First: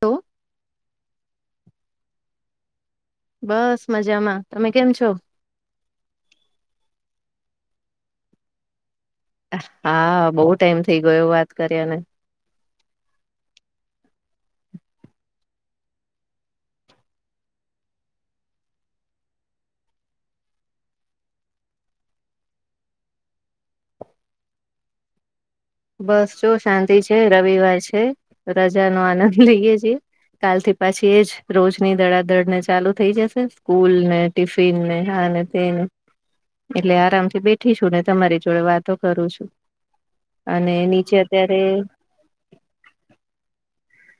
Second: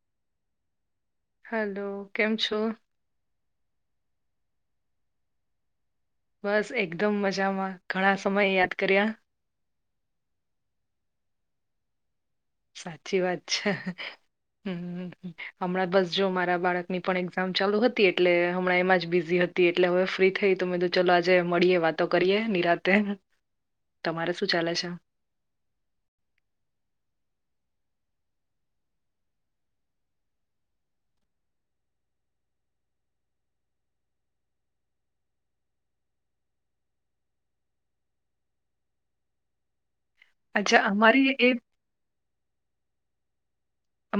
લો hello કેમ છો? બસ મજામાં. તમે કેમ છો? બસ એકદમ મજામાં. ઘણા સમયે યાદ કર્યા? હા બહુ ટાઈમ થઇ ગયો વાત કર્યા ને. સાચી વાત છે. હમ હમ હમણાં બસ જો મારા બાળકની પણ એક્ઝામ ચાલુ હતી એટલે હમણાં એમાં જ બિઝી હત તી એટલે હવે ફ્રી થઈ તો મેં કીધું ચલો આજે મળીએ, વાતો કરીએ નિરાતે. તમારે શું ચાલે છે? બસ જો શાંતિ છે, રવિવાર છે. રજાનો આનંદ લઈએ છીએ. કાલથી પાછી એ જ રોજની દડાદડને ચાલુ થઈ જશે સ્કૂલને ટિફિનને, આને તેને એટલે આરામથી બેઠી છું, ને તમારી જોડે વાતો કરું છું. અને અચ્છા નીચે અમારી એ અત્યારે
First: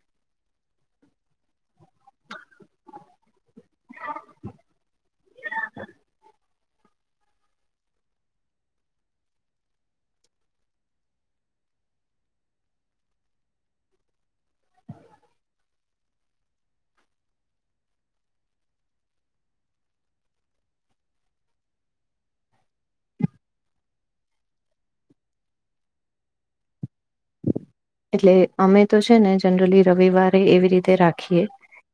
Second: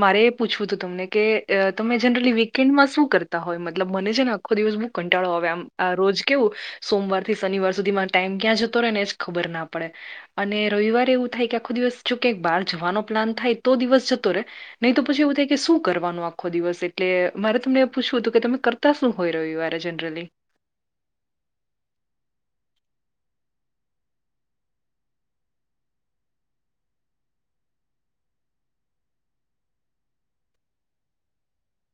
મારે એ પૂછવું તું તમને કે અ તમે જનરલી વીકેન્ડમાં શું કર તા હોય મતલબ મને છે ને આખો દિવસ બહુ કંટાળો આવે આમ આ રોજ કેવું સોમવારથી શનિવાર સુધીમાં ટાઈમ ક્યાં જતો રે ને એજ ખબર ના પડે. અને રવિવારે એવું થાય કે આખો દિવસ જો ક્યાંક બાર જવાનો પ્લાન થાય તો દિવસ જતો રે. નહીં તો પછી એવું થાય કે શું કરવાનું આખો દિવસ એટલે મારે તમને એ પૂછવું તું કે તમે કર તા શું હોય રવિવારે જનરલી? એટલે અમે તો છે ને જનરલી રવિવારે એવી રીતે રાખીએ.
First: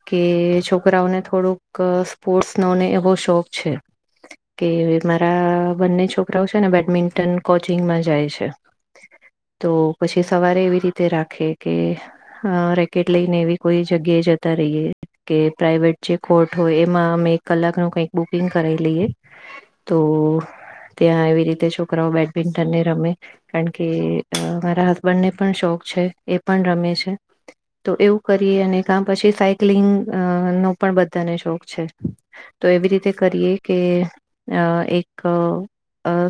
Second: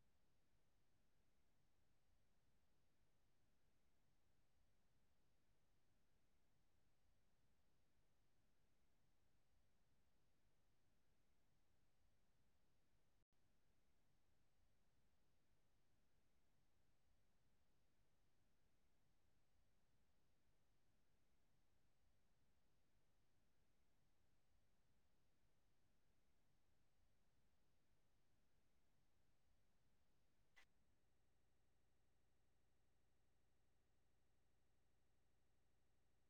કે છોકરાઓને થોડુંક સ્પોર્ટ્સનો ને એવો શોખ છે. કે મારા બંને છોકરાઓ છે ને બેડમિન્ટન કોચિંગમાં જાય છે. તો પછી સવારે એવી રીતે રાખે કે અ રેકેટ લઈને એવી કોઈ જગ્યાએ જતા રહીએ કે પ્રાઈવેટ જે કોર્ટ હોય એમાં અમે કલાકનું કંઈક બુકિંગ કરાઈ લઈએ તો ત્યાં એવી રીતે છોકરાઓ બેડમિન્ટન ને રમે. કારણ કે અ મારા હસબન્ડને પણ શોખ છે. એ પણ રમે છે. તો એવું કરીએ અને કા પછી સાયક્લિંગ અ નો પણ બધાને શોખ છે. તો એવી રીતે કરીએ કે અ એક અ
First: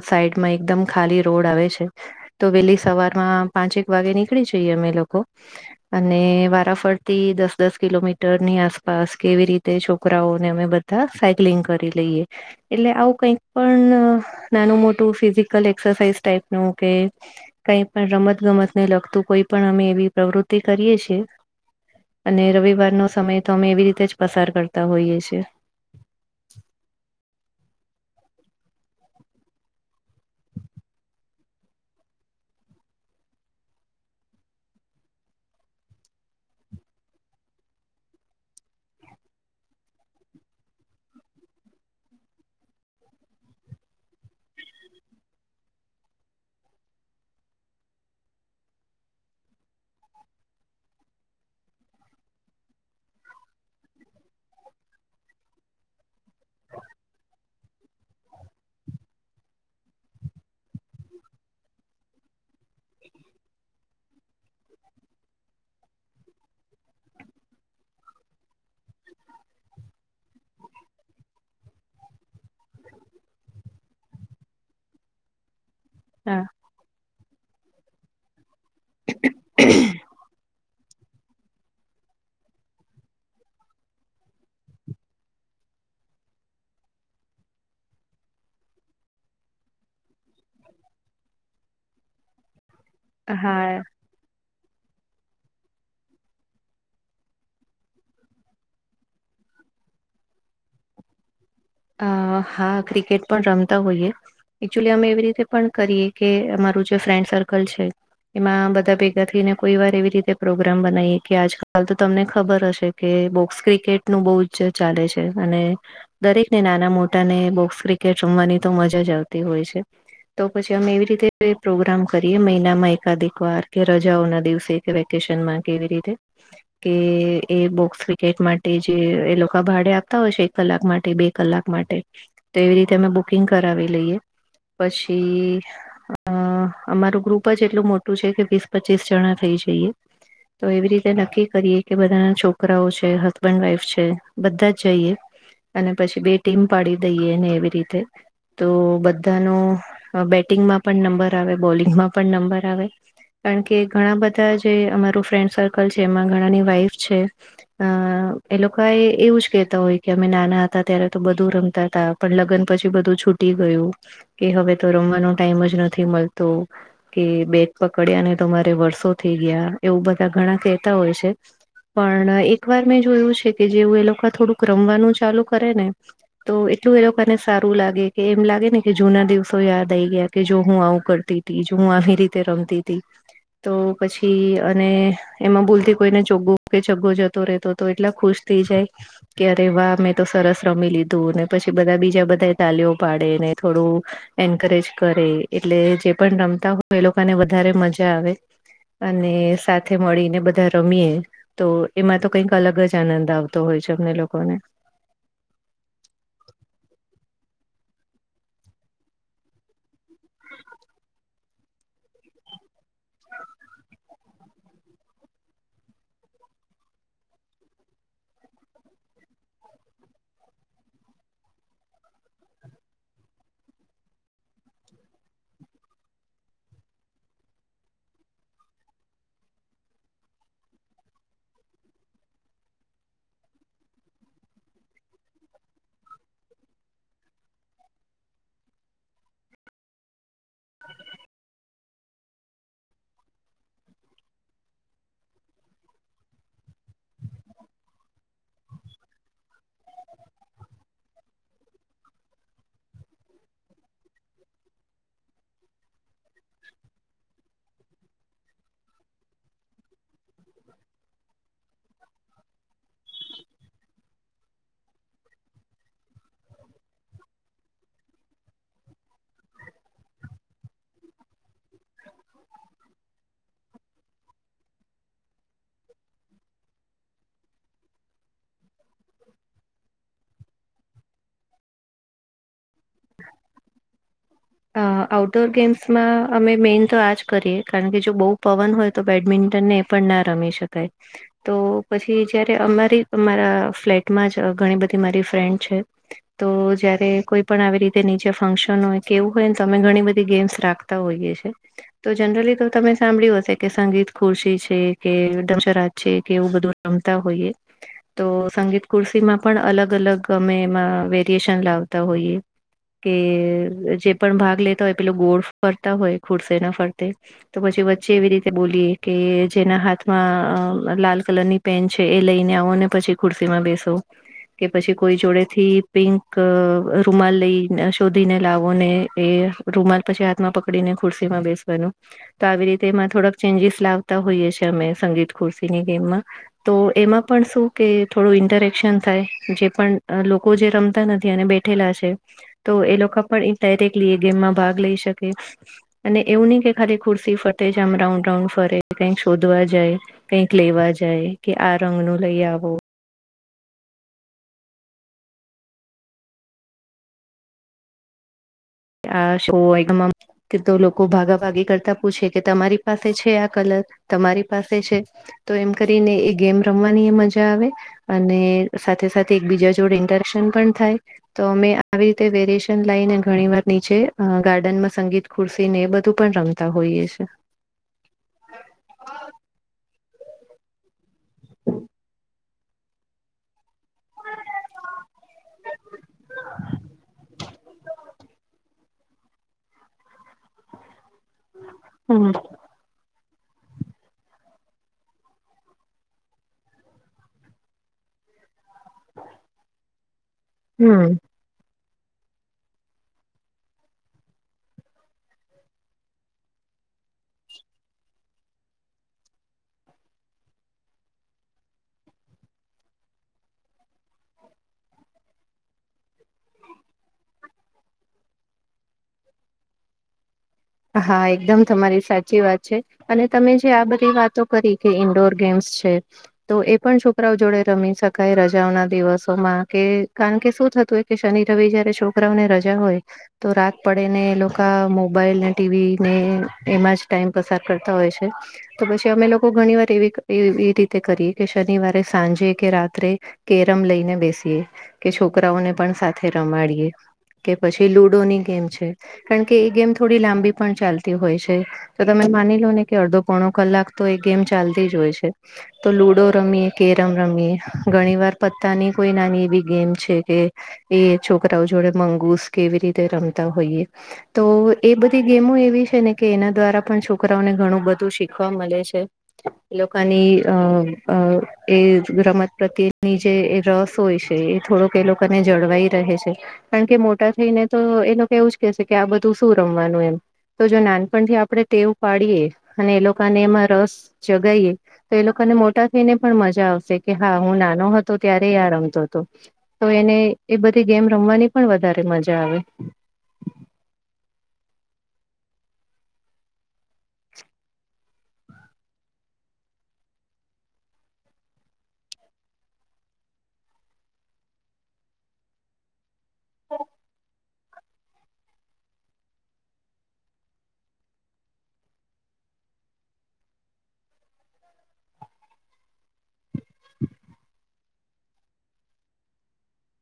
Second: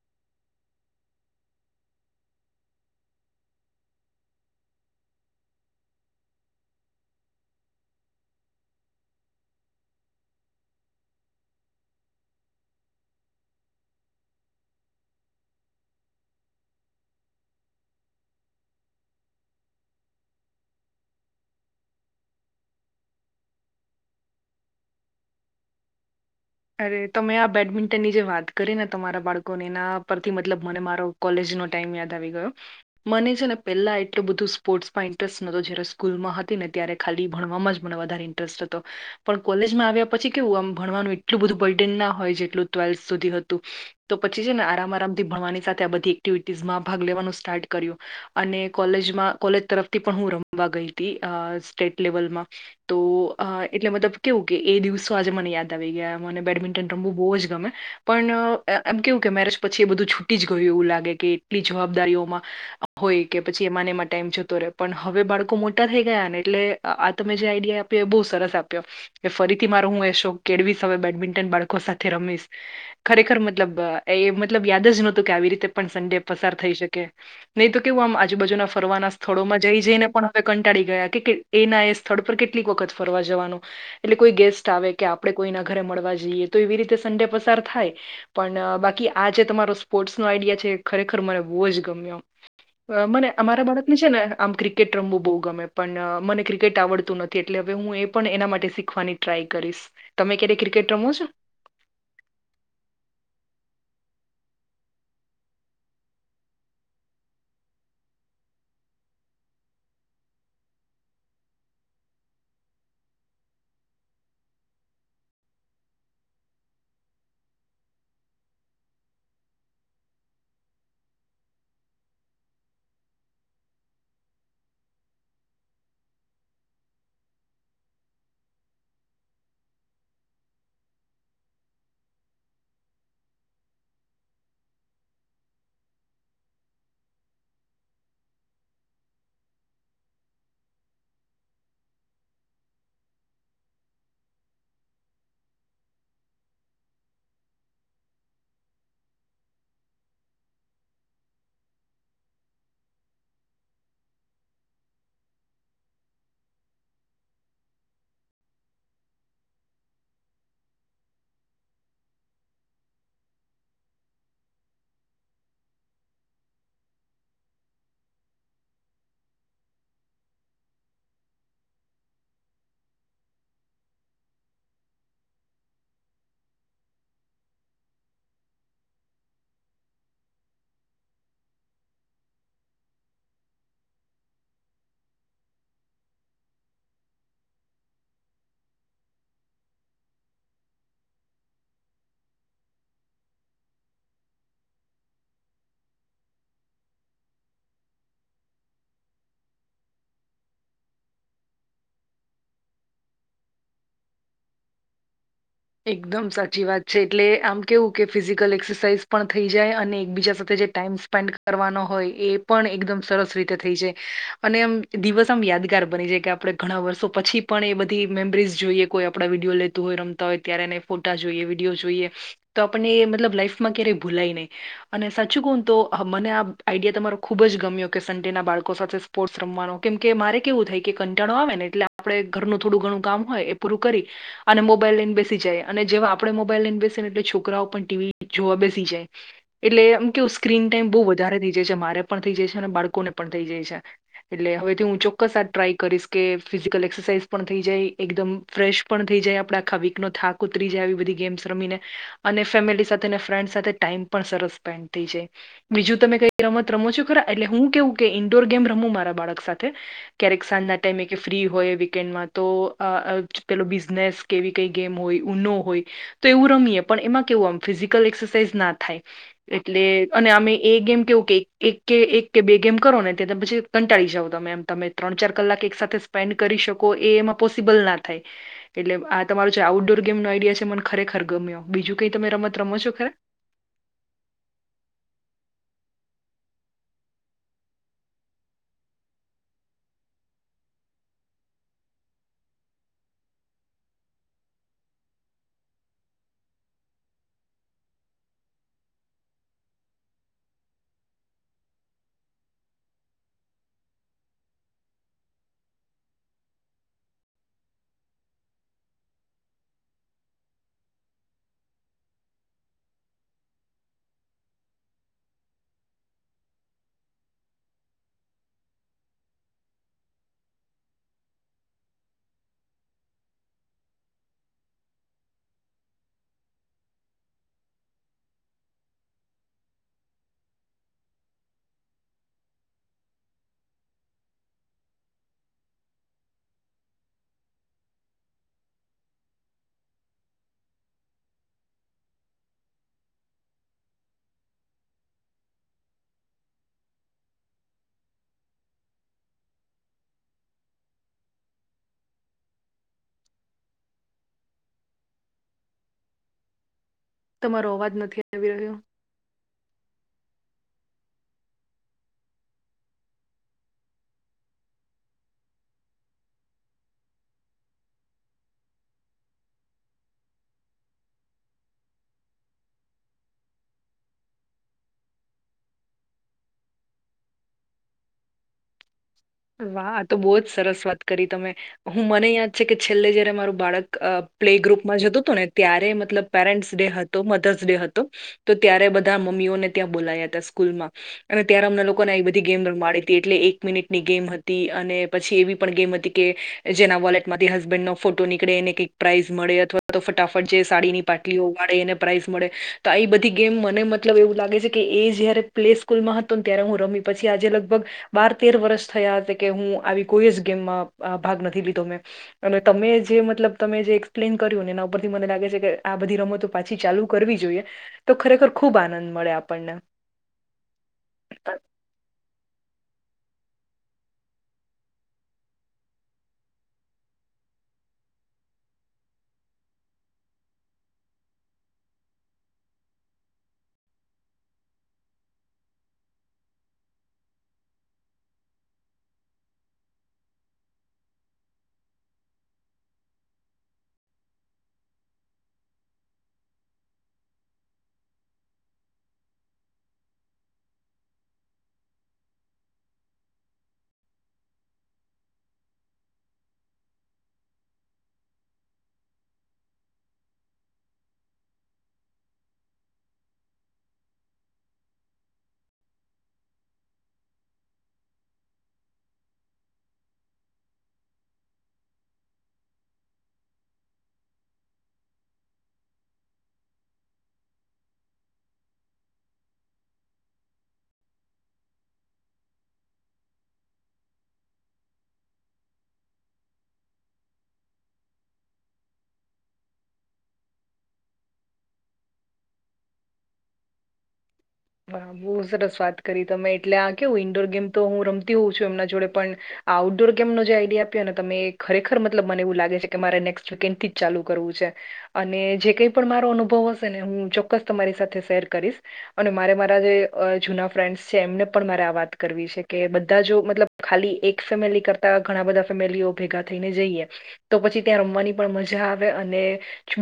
સાઈડમાં એકદમ ખાલી રોડ આવે છે. તો વહેલી સવારમાં પાંચેક વાગે ની કળી જઇએ અમે લોકો. અને વારાફરથી દસ દસ કિલોમીટરની આસપાસ કે એવી રીતે છોકરાઓને અમે બધ ધા સાયક્લિંગ કરી લઈએ. એટલે આવું કંઈક પણ નાનું મોટું ફિઝિકલ એક્સરસાઇઝ ટાઈપનું કે કઈ પણ રમત ગમતને લગતું કોઈ પણ અમે એવી પ્રવૃતિ કરીએ છીએ. અને રવિવારનો સમય તો અમે એવી રીતે જ પસાર કરતા હોઈએ છીએ. અરે તમે આ બેડમિન્ટનની જે વાત કરીને તમારા બાળકોને એના પરથી મતલબ મને મારો કોલેજનો ટાઈમ યાદ આવી ગયો. મને છે ને પેલા એટલું બધું સ્પોર્ટ્સમાં ઇન્ટરેસ્ટ નતો જય્યારે સ્કૂલમાં હતી ને ત્યારે ખાલી ભણવામાં જ પણ વધારે ઇન્ટરેસ્ટ હતો પણ કોલેજમાં આવ્યા પછી કેવું આમ ભણવાનું એટલું બધું બર્ડેન ના હોય જેટલું ટ્વેલ્થ સુધી હતું તો પછી છે ને આરામ આરામથી ભણવાની સાથે આ બધી એક્ટિવિટીઝમાં ભાગ લેવાનું સ્ટાર્ટ કર્યું. અને કોલેજમાં કોલેજ તરફથી પણ હું રમવા ગઈ તી અ સ્ટેટ લેવલમાં. તો અ એટલે મતલબ કેવું કે એ દિવસો આજે મને યાદ આવી ગયા. મને બેડમિન્ટન રમવું બહુ જ ગમે. પણ અ આમ કેવું કે મેરેજ પછી એ બધું છૂટી જ ગયું એવું લાગે કે એટલી જવાબદારીઓમાં હોય કે પછી એમાંને એમાં ટાઈમ જતો રહે પણ હવે બાળકો મોટા થઈ ગયા ને એટલે આ તમે જે આઈડિયા આપ્યો એ બહુ સરસ આપ્યો કે ફરીથી મારો હું એ શોક કેળવી બેડમિન્ટન બાળકો સાથે રમીશ ખરેખર મતલબ એ મતલબ યાદ જ નહોતું કે આવી રીતે પણ સંડે પસાર હા થઈ શકે નહી તો કેવું આમ આજુબાજુના ફરવાના સ્થળોમાં જઈ જઈ ને પણ કંટાળી ગયા કે એના એ સ્થળ પર કેટલીક વખત ફરવા જવાનું. એટલે કોઈ ગેસ્ટ આવે કે આપણે કોઈના ઘરે મળવા જઈએ તો એવી રીતે સન્ડે પસાર થાય. પણ બાકી આ જે તમારો સ્પોર્ટ્સ નો આઈડિયા છે ખરેખર મને બોહ જ ગમ્યો એમ. મને અમારા હા. બાળક ને છે ને આમ ક્રિકે ક્રિકેટ રમવું બહુ ગમે પણ મને ક્રિકેટ આવડતું નથી એટલે હવે હું એ પણ એના માટે શીખવાની ટ્રાય કરીશ. તમે ક્યારે ક્રિકેટ રમો છો? હ હા ક્રિકેટ પણ રમતા હોઈએ. એકચુલી અમે એવી રીતે પણ કરીએ કે અમારું જે ફ્રેન્ડ સર્કલ છે. એમાં બધા ભેગા થઈને કોઈ વાર એવી રીતે પ્રોગ્રામ બનાવીએ કે આજકાલ તો તમને ખબર હશે. કે બોક્સ ક્રિકેટનું બોહ જ ચાલે છે અને દરેક ને નાના મોટા ને બોક્સ ક્રિકેટ રમવાની તો મજા આવતી હોય છે. તો પછી અમે એવી રીતે પ્રોગ્રામ કરીએ મહિનામાં એકાદ વાર કે રજાઓ ના દિવસે વેકેેશનમાં કે એવી રીતે કે એ બોક્સ ક્રિકેટ માટે જે એ લોકો ભાડે આપતા હોય છે એક કલાક માટે બે કલાક માટે તો એવી રીતે અમે બુકિંગ કરાવી લઈએ પછી અ અમારું ગ્રુપ જ એટલું મોટું છે કે વીસ પચીસ જણા થઇ જઈએ. તો એવી રીતે નક્કી કરીએ કે બધાના છોકરાઓ છે હસબન્ડ વાઈફ છે બધા જ જઈએ. અને પછી બે ટીમ પાડી દઈએ ને એવી રીતે. તો બધાનો બેટિંગમાં પણ નંબર આવે બોલિંગમાં પણ નંબર આવે. કારણ કે ઘણા બધા જે અમારું ફ્રેન્ડ સર્કલ છે એમાં ઘણાની વાઈફ છે. એ લોકો એ એવું જ કેહેતા હોય કે અમે નાના ત્યારે તો બધું રમતા હતા પણ લગ્ન પછી બધું છૂટી ગયું. કે હવે તો રમવાનો ટાઈમ જ નથી મળતો. કે બેટ પકડ્યા ને તમારે વર્સો થઈ ગયા એવું બધા ઘણા કેતા હોય છે. પણ એક વાર મેં જોયું છે કે જેવુ એ લોકો થોડુંક રમવાનું ચાલુ કરે ને તો એટલું એ લોકોને સારું લાગે કે એમ લાગે ને કે જૂના દિવસો યાદ આઈ ગયા કે જો હું આવું કરતી. તી જો હું આવી રીતે રમતી હતી. તો પછી અને એમાં ભૂલતી કોઈને ચોગ્ગો કે છગ્ગો જતો રહેતો તો એટલા ખુશ થઈ જાય કે અરે વાહ મે તો સરસ રમી લીધું ને પછી બધા બીજા બધા તાલીઓ પાડે ને થોડું એન્કરેજ કરે એટલે જે પણ રમતા હોય એ લોકોને વધારે મજા આવે. અને સાથે મળીને બધા રમીએ. તો એમાં તો કંઈક અલગ જ આનંદ આવતો હોય છે અમને લોકોને એકદમ સાચી વાત છે એટલે આમ કેવું કે ફિઝિકલ એક્સરસાઇઝ પણ થઈ જાય અને એકબીજા સાથે જે ટાઈમ સ્પેન્ડ કરવાનો હોય એ પણ એકદમ સરસ રીતે થઈ જાય અનેમ દિવસ આમ યાદગાર બની જાય કે આપણે ઘણા વર્ષો પછી પણ એ બધી મેમરીઝ જોઈએ કોઈ આપણા વિડીયો લેતું હોય રમતા હોય તો ત્યારે ફોટા જોઈએ વિડીયો જોઈએ તો આપણને મતલબ લાઈફમાં ક્યારેય ભૂલાય નહીં અને સાચું કોને તો મને આ આઈડિયા તમારો ખૂબ જ ગમ્યો કે સન્ડેના બાળકો સાથે રમવાનો કેમ કે મારે કેવું થાય કે કંટાળો આવેને એટલે આપણે ઘરનું થોડું ઘણું કામ હોય એ પૂરું કરી. અને મોબાઈલ બે બેસી જાય અને જેવા આપડે મોબાઈલ લઈને બેસે એટલે છોકરાઓ પણ ટીવી જોવા બેસી જાય. એટલે એમ કેવું સ્ક્રીન ટાઈમ બહુ વધારે થઇ જાય છે મારે પણ થઇ જાય છે અને બાળકોને પણ થઇ જાય છે. એટલે હવેથી હું ચોક્કસ આ ટ્રાય કરીશ કે ફિઝિકલ એક્સરસાઇઝ પણ થઈ જાય એકદમ ફ્રેશ પણ થઈ જાય આપણા આખા વીક નો થાક ઉતરી જાય આવી બધી ગેમ્સ રમીને. અને ફેમિલી સાથે ફ્રેન્ડ સાથે ટાઈમ પણ સરસ સ્પેન્ડ થઈ જાય. બીજું તમે કઈ રમત રમો છો ખરા? એટલે હું કેવું કે ઈન્ડોર ગેમ રમું મારા બાળક સાથે ક્યારેક સાંજના ટાઈમે કે ફ્રી હોય વીકેન્ડમાં તો પેલો બિઝનેસ કે એવી કઈ ગેમ હોય ઉનો હોય તો એવું રમીએ પણ એમાં કેવું આમ ફિઝિકલ એક્સરસાઇઝ ના થાય. એટલે અને અમે એ ગેમ કેવું કે એક કે એક કે બે ગેમ કરો ને તે પછી કંટાળી જાવ તમે એમ તમે ત્રણ ચાર કલાક એક સાથે સ્પેન્ડ કરી શકો એ એમાં પોસિબલ ના થાય. એટલે આ તમારો જે આઉટડોર ગેમ નો આઈડિયા છે મને ખરેખર ગમ્યો બીજું કઈ તમે રમત રમો છો ખરા? આઉટડોર ગેમ્સમાં અમે મેઇન તો આ જ કરીએ કારણ કે જો બહુ પવન હોય તો બેડમિન્ટનને પણ ના રમી શકાય. તો પછી જયારે અમારી અમારા ફ્લેટમાં જ ઘણી બધી મારી ફ્રેન્ડ છે. તો જયારે કોઈ પણ આવી રીતે નીચે ફંક્શન હોય કેવું હોય ને તમે ઘણી બધી ગેમ્સ રાખતા હોઈએ છીએ. તો જનરલી તો તમે સાંભળ્યું હશે કે સંગીત ખુરશી છે કે દશરાજ છે કે એવું બધું રમતા હોઈએ. તો સંગીત કુર્સી માં પણ અલગ અલગ અમે એમાં વેરિએશન લાવતા હોઈએ. કે જે પણ ભાગ લેતા હોય પેલો ગોળ ફરતા હોય ખુરસે ના ફરતે તો પછી વચ્ચે એવી રીતે બોલીએ કે જેના હાથમાં અ લાલ કલરની પેન છે એ લઈને આવો અને પછી ખુરશી માં બેસો. કે પછી કોઈ જોડે થી પિંક રૂમાલ લઈ શોધીને લાવો. ને એ રૂમાલ પછી હાથમાં પકડીને ખુરશી માં બેસવાનું. તો આવી રીતે એમાં થોડાક ચેન્જીસ લાવતા હોઈએ છીએ અમે સંગીત ખુરશીની ગેમમાં. તો એમાં પણ શું કે થોડું ઇન્ટરેક્શન થાય જે પણ લોકો જે રમતા નથી અને ઠેલા છે તો એ લોકો પણ ડાયરેક્ટલી એ ગેમમાં ભાગ લઈ શકે. અને એવું નહીિ કે ખા ખુરશી ફટે જ આમ રાઉન્ડ રાઉન્ડ ફરે કઈક શોધવા જાય. કઈક લેવા જાય કે આ રંગ નુ લઈ આવો. તમારો અવાજ નથી આવી રહ્યો. આ શું હોય? કે તો લોકો ભાગાભાગી કરતા પૂછે કે તમારી પાસે છે આ કલર તમારી પાસે છે. તો એમ કરીને એ ગેમ રમવાની એ મજા આવે અને સાથે સાથે એકબીજા જોડે ઇન્ટરેક્શન પણ થાય. તો અમે આવી રીતે વેરએશન લઈને ઘણી વાર નીચે ગાર્ડનમાં સંગીત ખુરસી ને એ બધું પણ રમતા હોઈએ છે. વાહ તો બહુ જ સરસ વાત કરી તમે. હું મને યાદ છે કે છેલ્લે જયારે મારું બાળક પ્લે ગ્રુપમાં જતું હતું ને ત્યારે મતલબ પેરેન્ટસ ડે હતો મધર્સ ડે હતો તો ત્યારે બધા મમ્મીઓને ત્યાં બોલાયા હતા સ્કૂલમાં. અને ત્યારે હમં લોકોને એ હમ બધી ગેમ મળડી હતી એટલે એક મિનિટ ની ગેમ હતી અને પછી એવી પણ ગેમ હતી કે જેના વોલેટ માંથી હસબેન્ડ નો ફોટો નીકળે ને કઈક પ્રાાઈઝ મળે અથવા તો ફટાફટ જે સાડીની હમ પાટલીઓ વાળે એને પ્રાઈઝ મળે તો આ બધી ગેમ મને મતલબ એવું લાગે છે કે એ જયારે પ્લે સ્કૂલમાં ત્યારે હું રમી પછી આજે લગભગ બાર તેર વર્ષ થયા હતા કે હું આવી કોઈ જ ગેમમાં ભાગ નથી લીધો મેં. અને તમે જે મતલબ તમે જે એક્સપ્લેન કર્યું ને એના પરથી મને લાગે છે કે આ બધી રમતો પાછી ચાલુ કરવી જોઈએ તો ખરેખર ખુબ આનંદ મળે આપણને. હા એકદમ તમારી સાચી વાત છે. અને તમે જે આ બધી વાતો કરી કે ઇન્ડોર ગેમ્સ છે. તો એ પણ છોકરાઓ જોડે રમી શકાય રજાઓના દિવસોમાં કે કારણ કે શું થતું કે શનિ રવિ જયારે છોકરાઓને રજા હોય તો રાત પડે ને એ લોકો મોબાઈલ નેટ ટીવી ને એમાં જ ટાઈમ પસાર કરતા હોય છે. તો પછી અમે લોકો ઘણી વાર એવી એ રીતે કરીએ કે શનિવારે સાંજે કે રાત્રે કેરમ લઈને બેસીએ કે છોકરાઓને પણ સાથે રમાડીએ કે પછી લુડોની ગેમ છે કારણ કે એ ગેમ થોડી લાંબી પણ ચાલતી હોય છે તો તમે માની લો ને કે અડધો પોણો કલાક તો એ ગેમ ચાલતી જ હોય છે તો લૂડો રમીએ, કેરમ રમીએ, ઘણી વાર પત્તાની કોઈ નાની એવી ગેમ છે, કે એ છોકરાઓ જોડે મંગુસ કેવી રીતે રમતા હોઈએ, તો એ બધ તે ગેમો એવી છે ને કે એના દ્વારા પણ છોકરાઓને ઘણું બધું શીખવા મલે છે. એ લોકોની અ એ રમત પ્રત્યેની જે રસ હોય છે એ થોડોક એ લોકોને જળવાઈ રહે છે. કારણ કે મોટા થઈ ને તો એ લોકો એવું જ કેશે કે આ બધું શું રમ તો જો નાનપણથી આપણે ટેવ પાડીએ અને એ લોકોને એમાં રસ જગાઇએ એ લોકોને મોટા થઈને પણ મજા આવશે કે હા, હું નાનો હતો ત્યારે આ રમતો હતો. તો એને એ બધી ગેમ રમવાની પણ વધારે મજા આવે. હા, બહુ સરસ વાત કરી તમે એટલે આ કેવું ઇન્ડોર ગેમ તો હું રમતી હોઉં છું એમના જોડે પણ આઉટડોર ગેમનો જે આઈડિયા આપ્યો ને તમે એ ખરેખર મતલબ મને એવું લાગે છે કે મારે નેક્સ્ટ વીકેન્ડ થી જ ચાલુ કરવું છે. અને જે કઈ પણ મારો અનુભવ હશે ને હું ચોક્કસ તમારી સાથે શેર કરીશ અને મારે મારા જે જૂના ફ્રેન્ડ્સ છે, એમને પણ મારે આ વાત કરવી છે કે બધા જો મતલબ ખાલી એક ફેમિલી કરતા ઘણા બધા ફેમિલીઓ ભેગા થઈને જઈએ તો પછી ત્યાં રમવાની પણ મજા આવે અને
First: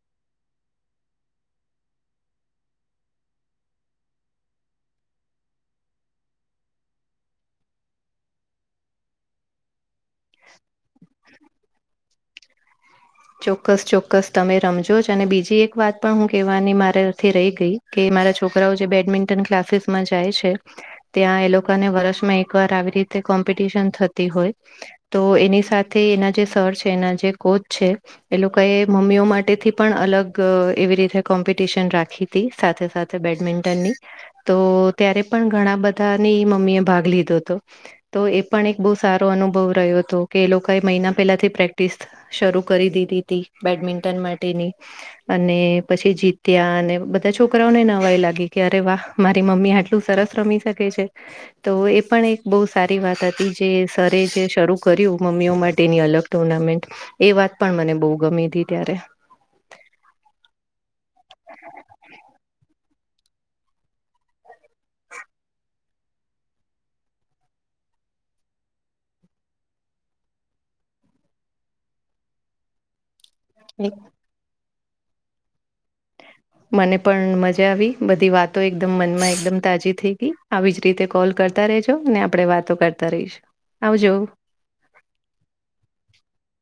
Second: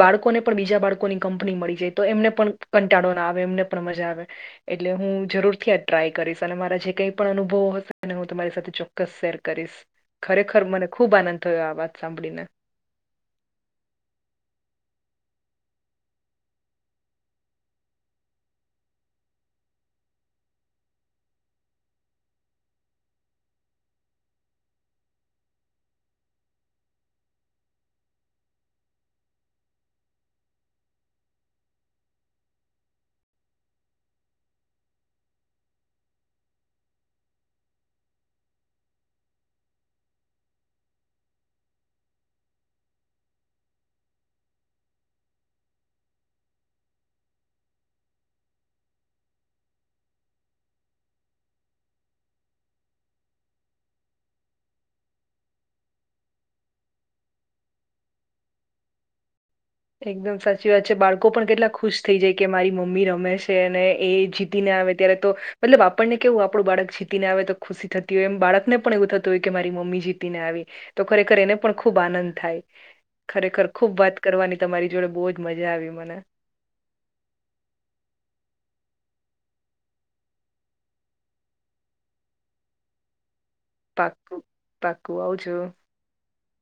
બાળકોને પણ બીજા બાળકોની કંપની મળી જાય તો એમને પણ કંટાળો ના આવે એમને પણ મજા આવે. એટલે હું જરૂરથી આ ટ્રાય કરીશ અને મારા જે કઈ પણ અનુભવો હશેને હું તમારી સાથે ચોક્કસ શેર કરીશ. ખરેખર મને ખુબ આનંદ થયો આ વાત સાંભળીને ચોક્કસ, ચોક્કસ તમે રમજો જ અને બીજી એક વાત પણ હું કેવાની મારાથી રહી ગઈ કે મારા છોકરાઓ જે બેડમિન્ટન ક્લાસીસમાં જાય છે ત્યાં એ લોકોને વર્ષમાં એક વાર આવી રીતે કોમ્પિટિશન થતી હોય તો એની સાથે એના જે સર છે એના જે કોચ છે એ લોકોએ મમ્મીઓ માટેથી પણે અલગ એવી રીતે કોમ્પિટિશન રાખી સાથે સાથે બેડમિન્ટનની તો ત્યારે પણ ઘણા બધાની મમ્મી એ ભાગ લીધો હતો તો એ પણ એક બહુ સારો અનુભવ રહ્યો હતો કે એ લોકોએ મહિના પહેલાથી પ્રેક્ટિસ શરૂ કરી દીધી તી, બેડમિન્ટન માટેની અને પછી જીત્યા અને બધા છોકરાઓને નવાઈ લાગી કે અરે વાહ મારી મમ્મી આટલી સરસ રમી શકે છે તો એ પણ એક બહુ સારી વાત હતી જે સરે જે શરૂ કર્યું મમ્મીઓ માટેની અલગ ટુર્નામેન્ટ એ વાત પણ મને બહુ ગમી તી ત્યારે એકદમ સાચી વાત છે બાળકો પણ કેટલા ખુશ થઇ જાય કે મારી મમ્મી રમે એ જીતીને આવે ત્યારે તો મતલબ, આપણને કેવું આપણું બાળક જીતીને આવે તો ખુશી થતી હોય એમ બાળકને પણ એવું થતું હોય કે મારી મમ્મી જીતી ને આવી તો ખરેખર એને પણ ખૂબ આનંદ થાય ખરેખર ખુબ વાત કરવાની તમારી જોડે બહુ જ મજા આવી મને મને પણ મજા આવી બધી વાતો એકદમ મનમાં એકદમ તાજી થઈ ગઈ આવી જ રીતે કોલ કરતા રેજો ને આપણે વાતો કરતા રહીશું આવજો પાકું, પાકું, આવજો.